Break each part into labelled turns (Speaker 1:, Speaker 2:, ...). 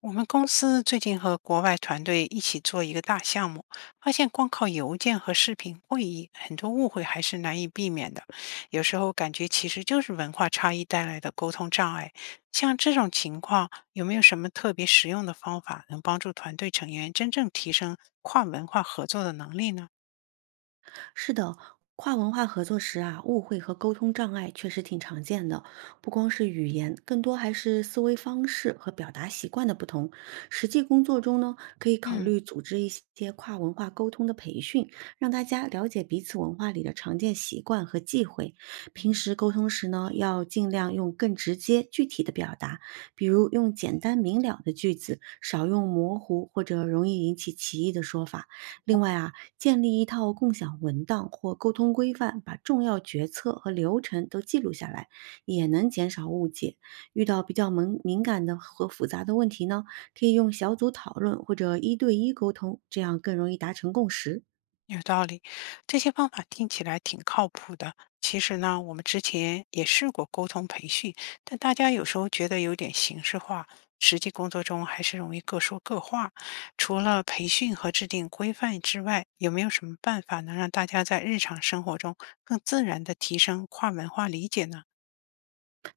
Speaker 1: 我们公司最近和国外团队一起做一个大项目，发现光靠邮件和视频会议，很多误会还是难以避免的。有时候感觉其实就是文化差异带来的沟通障碍。像这种情况，有没有什么特别实用的方法能帮助团队成员真正提升跨文化合作的能力呢？
Speaker 2: 是的，跨文化合作时啊，误会和沟通障碍确实挺常见的，不光是语言，更多还是思维方式和表达习惯的不同。实际工作中呢，可以考
Speaker 1: 嗯。
Speaker 2: 虑组织一些跨文化沟通的培训，让大家了解彼此文化里的常见习惯和忌讳。平时沟通时呢，要尽量用更直接、具体的表达，比如用简单明了的句子，少用模糊或者容易引起歧义的说法。另外啊，建立一套共享文档或沟通规范，把重要决策和流程都记录下来，也能减少误解。遇到比较敏感的和复杂的问题呢，可以用小组讨论或者一对一沟通，这样更容易达成共识。
Speaker 1: 有道理，这些方法听起来挺靠谱的。其实呢，我们之前也试过沟通培训，但大家有时候觉得有点形式化，实际工作中还是容易各说各话。除了培训和制定规范之外，有没有什么办法能让大家在日常生活中更自然的提升跨文化理解呢？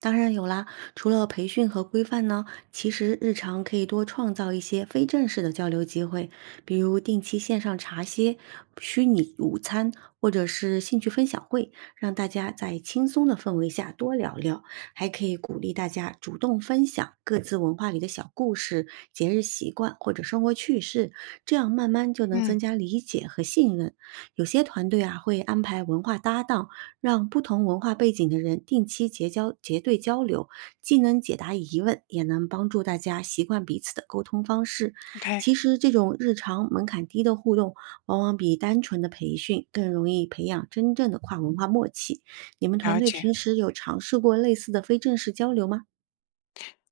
Speaker 2: 当然有啦，除了培训和规范呢，其实日常可以多创造一些非正式的交流机会，比如定期线上茶歇、虚拟午餐，或者是兴趣分享会，让大家在轻松的氛围下多聊聊。还可以鼓励大家主动分享各自文化里的小故事、节日习惯或者生活趣事，这样慢慢就能增
Speaker 1: 嗯
Speaker 2: 加理解和信任。有些团队啊会安排文化搭档。让不同文化背景的人定期结对交流，既能解答疑问，也能帮助大家习惯彼此的沟通方式。
Speaker 1: ，OK，
Speaker 2: 其实，这种日常门槛低的互动，往往比单纯的培训更容易培养真正的跨文化默契。你们团
Speaker 1: 了
Speaker 2: 队
Speaker 1: 解。
Speaker 2: 平时有尝试过类似的非正式交流吗？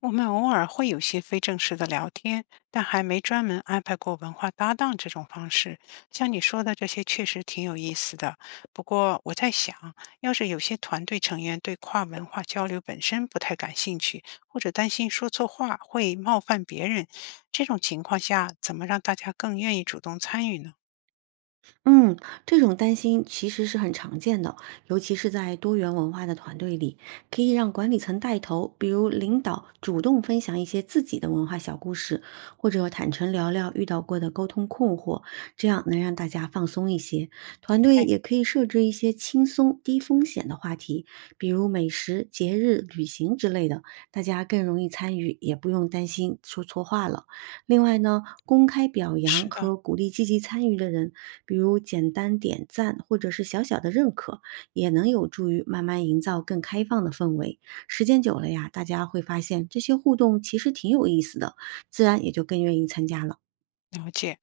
Speaker 1: 我们偶尔会有些非正式的聊天，但还没专门安排过文化搭档这种方式。像你说的这些，确实挺有意思的。不过我在想，要是有些团队成员对跨文化交流本身不太感兴趣，或者担心说错话会冒犯别人，这种情况下，怎么让大家更愿意主动参与呢？
Speaker 2: 嗯，这种担心其实是很常见的，尤其是在多元文化的团队里，可以让管理层带头，比如领导主动分享一些自己的文化小故事，或者坦诚聊聊遇到过的沟通困惑，这样能让大家放松一些。团队
Speaker 1: 哎，
Speaker 2: 也可以设置一些轻松、低风险的话题，比如美食、节日、旅行之类的，大家更容易参与，也不用担心说错话了。另外呢，公开表扬
Speaker 1: 是的，
Speaker 2: 和鼓励积极参与的人，比如简单点赞或者是小小的认可，也能有助于慢慢营造更开放的氛围。时间久了呀，大家会发现这些互动其实挺有意思的，自然也就更愿意参加了。
Speaker 1: 了解，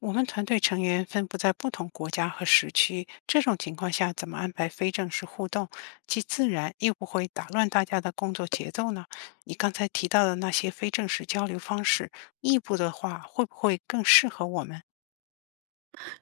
Speaker 1: 我们团队成员分布在不同国家和时区，这种情况下怎么安排非正式互动，既自然又不会打乱大家的工作节奏呢？你刚才提到的那些非正式交流方式，异步的话会不会更适合我们？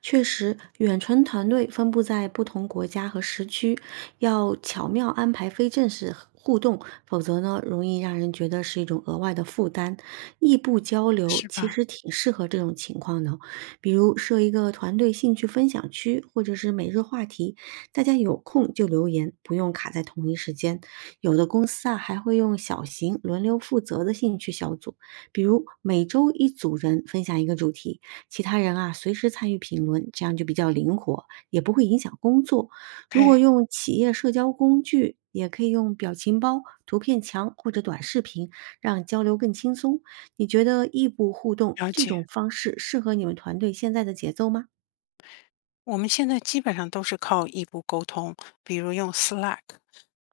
Speaker 2: 确实，远程团队分布在不同国家和时区，要巧妙安排非正式和互动，否则呢，容易让人觉得是一种额外的负担。异步交流
Speaker 1: 是
Speaker 2: 其
Speaker 1: 吧
Speaker 2: 实挺适合这种情况的哦，比如设一个团队兴趣分享区，或者是每日话题，大家有空就留言，不用卡在同一时间。有的公司啊，还会用小型轮流负责的兴趣小组，比如每周一组人分享一个主题。其他人啊随时参与评论，这样就比较灵活，也不会影响工作。如
Speaker 1: ？OK，
Speaker 2: 果用企业社交工具，也可以用表情包、图片墙或者短视频，让交流更轻松。你觉得异步互动
Speaker 1: 了
Speaker 2: 这
Speaker 1: 解。
Speaker 2: 种方式适合你们团队现在的节奏吗？
Speaker 1: 我们现在基本上都是靠异步沟通，比如用 Slack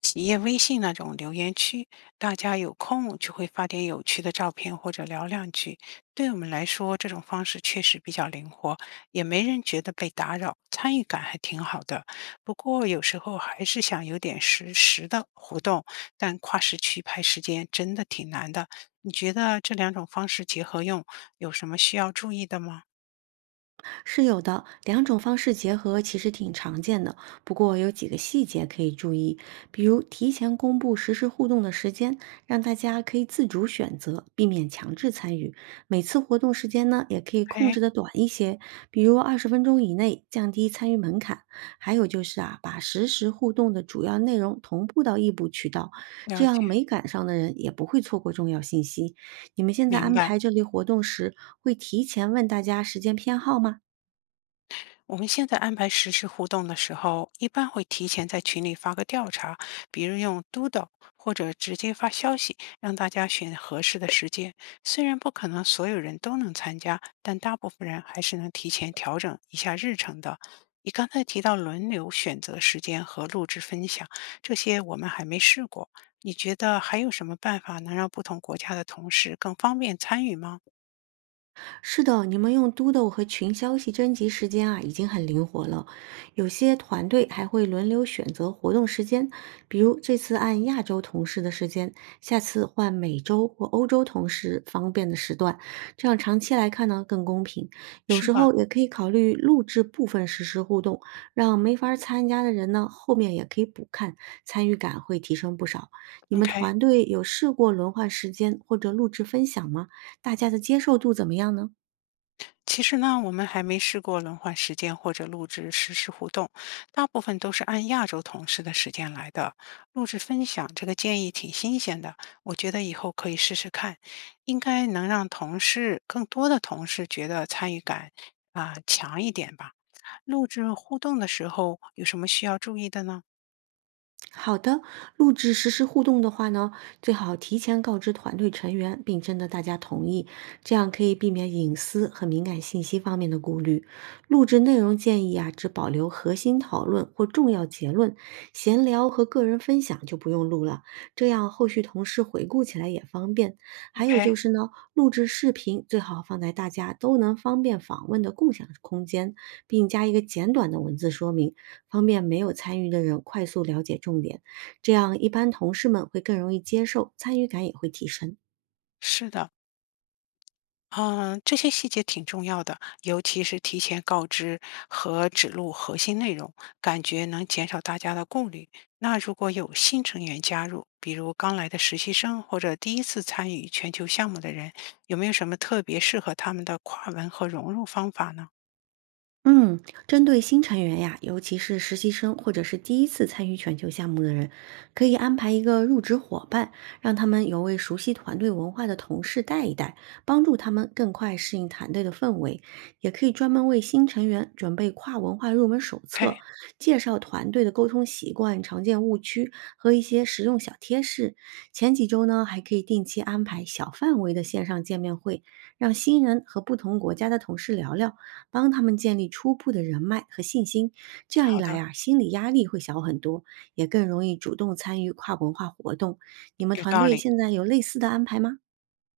Speaker 1: 企业微信那种留言区，大家有空就会发点有趣的照片或者聊两句。对我们来说，这种方式确实比较灵活，也没人觉得被打扰，参与感还挺好的。不过有时候还是想有点实时的活动，但跨时区排时间真的挺难的。你觉得这两种方式结合用有什么需要注意的吗
Speaker 2: 是有的，两种方式结合其实挺常见的，不过有几个细节可以注意，比如提前公布实时互动的时间，让大家可以自主选择，避免强制参与。每次活动时间呢，也可以控
Speaker 1: ？OK，
Speaker 2: 制的短一些，比如20分钟以内，降低参与门槛。还有就是啊，把实时互动的主要内容同步到异步渠道，这
Speaker 1: 了
Speaker 2: 样
Speaker 1: 解，
Speaker 2: 没赶上的人也不会错过重要信息。你们现在
Speaker 1: 明
Speaker 2: 安
Speaker 1: 白。
Speaker 2: 排这类活动时，会提前问大家时间偏好吗？
Speaker 1: 我们现在安排实时互动的时候，一般会提前在群里发个调查，比如用 Doodle 或者直接发消息，让大家选合适的时间。虽然不可能所有人都能参加，但大部分人还是能提前调整一下日程的。你刚才提到轮流选择时间和录制分享，这些我们还没试过。你觉得还有什么办法能让不同国家的同事更方便参与吗？
Speaker 2: 是的，你们用嘟嘟和群消息征集时间啊，已经很灵活了。有些团队还会轮流选择活动时间，比如这次按亚洲同事的时间，下次换美洲或欧洲同事方便的时段，这样长期来看呢更公平。有
Speaker 1: 是
Speaker 2: 时
Speaker 1: 吧
Speaker 2: 候也可以考虑录制部分实时互动，让没法儿参加的人呢后面也可以补看，参与感会提升不少。你们
Speaker 1: ？OK，
Speaker 2: 团队有试过轮换时间或者录制分享吗？大家的接受度怎么样呢？
Speaker 1: 其实呢，我们还没试过轮换时间或者录制实时互动，大部分都是按亚洲同事的时间来的。录制分享这个建议挺新鲜的，我觉得以后可以试试看，应该能让同事更多的同事觉得参与感啊、强一点吧。录制互动的时候有什么需要注意的呢
Speaker 2: 好的，录制实时互动的话呢，最好提前告知团队成员，并征得大家同意，这样可以避免隐私和敏感信息方面的顾虑。录制内容建议啊，只保留核心讨论或重要结论，闲聊和个人分享就不用录了，这样后续同事回顾起来也方便。还有就
Speaker 1: ？OK，
Speaker 2: 是呢，录制视频最好放在大家都能方便访问的共享空间，并加一个简短的文字说明。方便没有参与的人快速了解重点，这样一般同事们会更容易接受，参与感也会提升。
Speaker 1: 是的，嗯，这些细节挺重要的，尤其是提前告知和指路核心内容，感觉能减少大家的顾虑。那如果有新成员加入，比如刚来的实习生或者第一次参与全球项目的人，有没有什么特别适合他们的跨文和融入方法呢
Speaker 2: 嗯，针对新成员呀，尤其是实习生或者是第一次参与全球项目的人，可以安排一个入职伙伴，让他们有位熟悉团队文化的同事带一带，帮助他们更快适应团队的氛围。也可以专门为新成员准备跨文化入门手
Speaker 1: ？OK，
Speaker 2: 册，介绍团队的沟通习惯、常见误区和一些实用小贴士。前几周呢，还可以定期安排小范围的线上见面会，让新人和不同国家的同事聊聊。帮他们建立初步的人脉和信心。这样一
Speaker 1: 好
Speaker 2: 来
Speaker 1: 的，
Speaker 2: 啊，心理压力会小很多，也更容易主动参与跨文化活动。你们
Speaker 1: 有
Speaker 2: 团
Speaker 1: 道
Speaker 2: 队
Speaker 1: 理。
Speaker 2: 现在有类似的安排吗？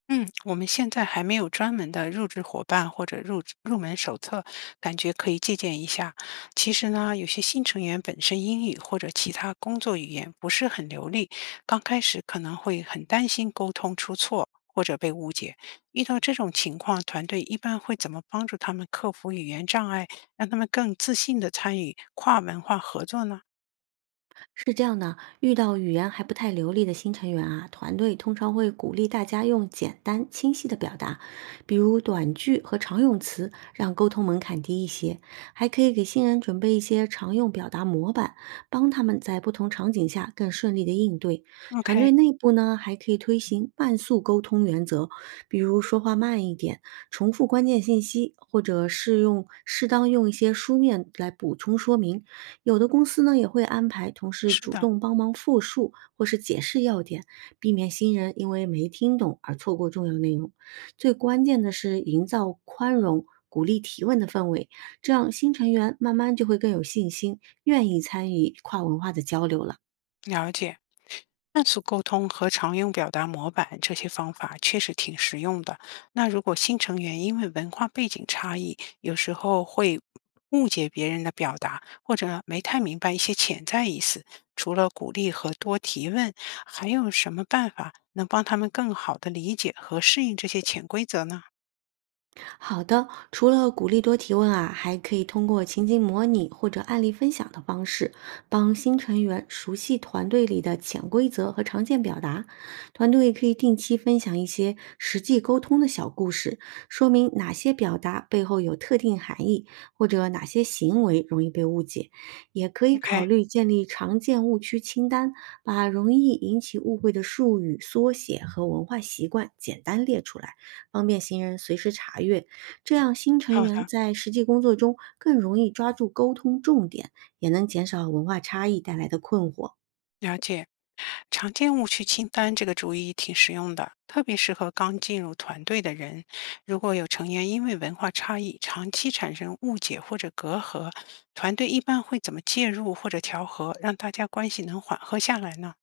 Speaker 1: 嗯，我们现在还没有专门的入职伙伴或者入职入门手册，感觉可以借鉴一下。其实呢，有些新成员本身英语或者其他工作语言不是很流利，刚开始可能会很担心沟通出错或者被误解。遇到这种情况，团队一般会怎么帮助他们克服语言障碍，让他们更自信地参与跨文化合作呢
Speaker 2: 是这样的，遇到语言还不太流利的新成员啊，团队通常会鼓励大家用简单清晰的表达，比如短句和常用词，让沟通门槛低一些。还可以给新人准备一些常用表达模板，帮他们在不同场景下更顺利的应对。团
Speaker 1: ？OK，
Speaker 2: 队内部呢，还可以推行慢速沟通原则，比如说话慢一点，重复关键信息，或者是适当用一些书面来补充说明。有的公司呢也会安排同事
Speaker 1: 是
Speaker 2: 主
Speaker 1: 的，
Speaker 2: 动帮忙复述或是解释要点，避免新人因为没听懂而错过重要内容。最关键的是营造宽容、鼓励提问的氛围，这样新成员慢慢就会更有信心，愿意参与跨文化的交流了。
Speaker 1: 了解。快速沟通和常用表达模板这些方法确实挺实用的。那如果新成员因为文化背景差异，有时候会误解别人的表达，或者没太明白一些潜在意思，除了鼓励和多提问，还有什么办法能帮他们更好的理解和适应这些潜规则呢
Speaker 2: 好的，除了鼓励多提问啊，还可以通过情景模拟或者案例分享的方式，帮新成员熟悉团队里的潜规则和常见表达。团队也可以定期分享一些实际沟通的小故事，说明哪些表达背后有特定含义，或者哪些行为容易被误解。也可以考
Speaker 1: ？OK，
Speaker 2: 虑建立常见误区清单，把容易引起误会的术语、缩写和文化习惯简单列出来。方便行人随时查阅。这样新成
Speaker 1: 好
Speaker 2: 员
Speaker 1: 的，
Speaker 2: 在实际工作中更容易抓住沟通重点，也能减少文化差异带来的困惑。
Speaker 1: 了解。常见误区清单这个主意挺实用的，特别适合刚进入团队的人。如果有成员因为文化差异长期产生误解或者隔阂，团队一般会怎么介入或者调和，让大家关系能缓和下来呢？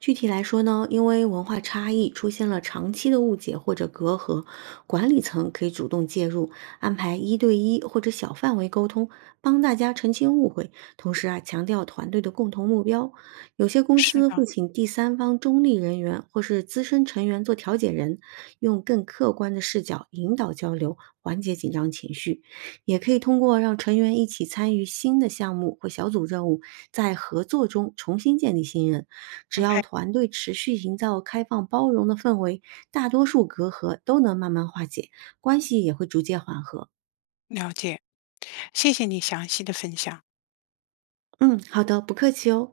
Speaker 2: 具体来说呢，因为文化差异出现了长期的误解或者隔阂，管理层可以主动介入，安排一对一或者小范围沟通，帮大家澄清误会。同时啊，强调团队的共同目标。有些公
Speaker 1: 是
Speaker 2: 司会
Speaker 1: 的
Speaker 2: 请第三方中立人员或是资深成员做调解人，用更客观的视角引导交流，缓解紧张情绪。也可以通过让成员一起参与新的项目或小组任务，在合作中重新建立信任。只
Speaker 1: ，OK，
Speaker 2: 要团队持续营造开放包容的氛围，大多数隔阂都能慢慢化解，关系也会逐渐缓和。
Speaker 1: 了解，谢谢你详细的分享。
Speaker 2: 嗯，好的，不客气哦。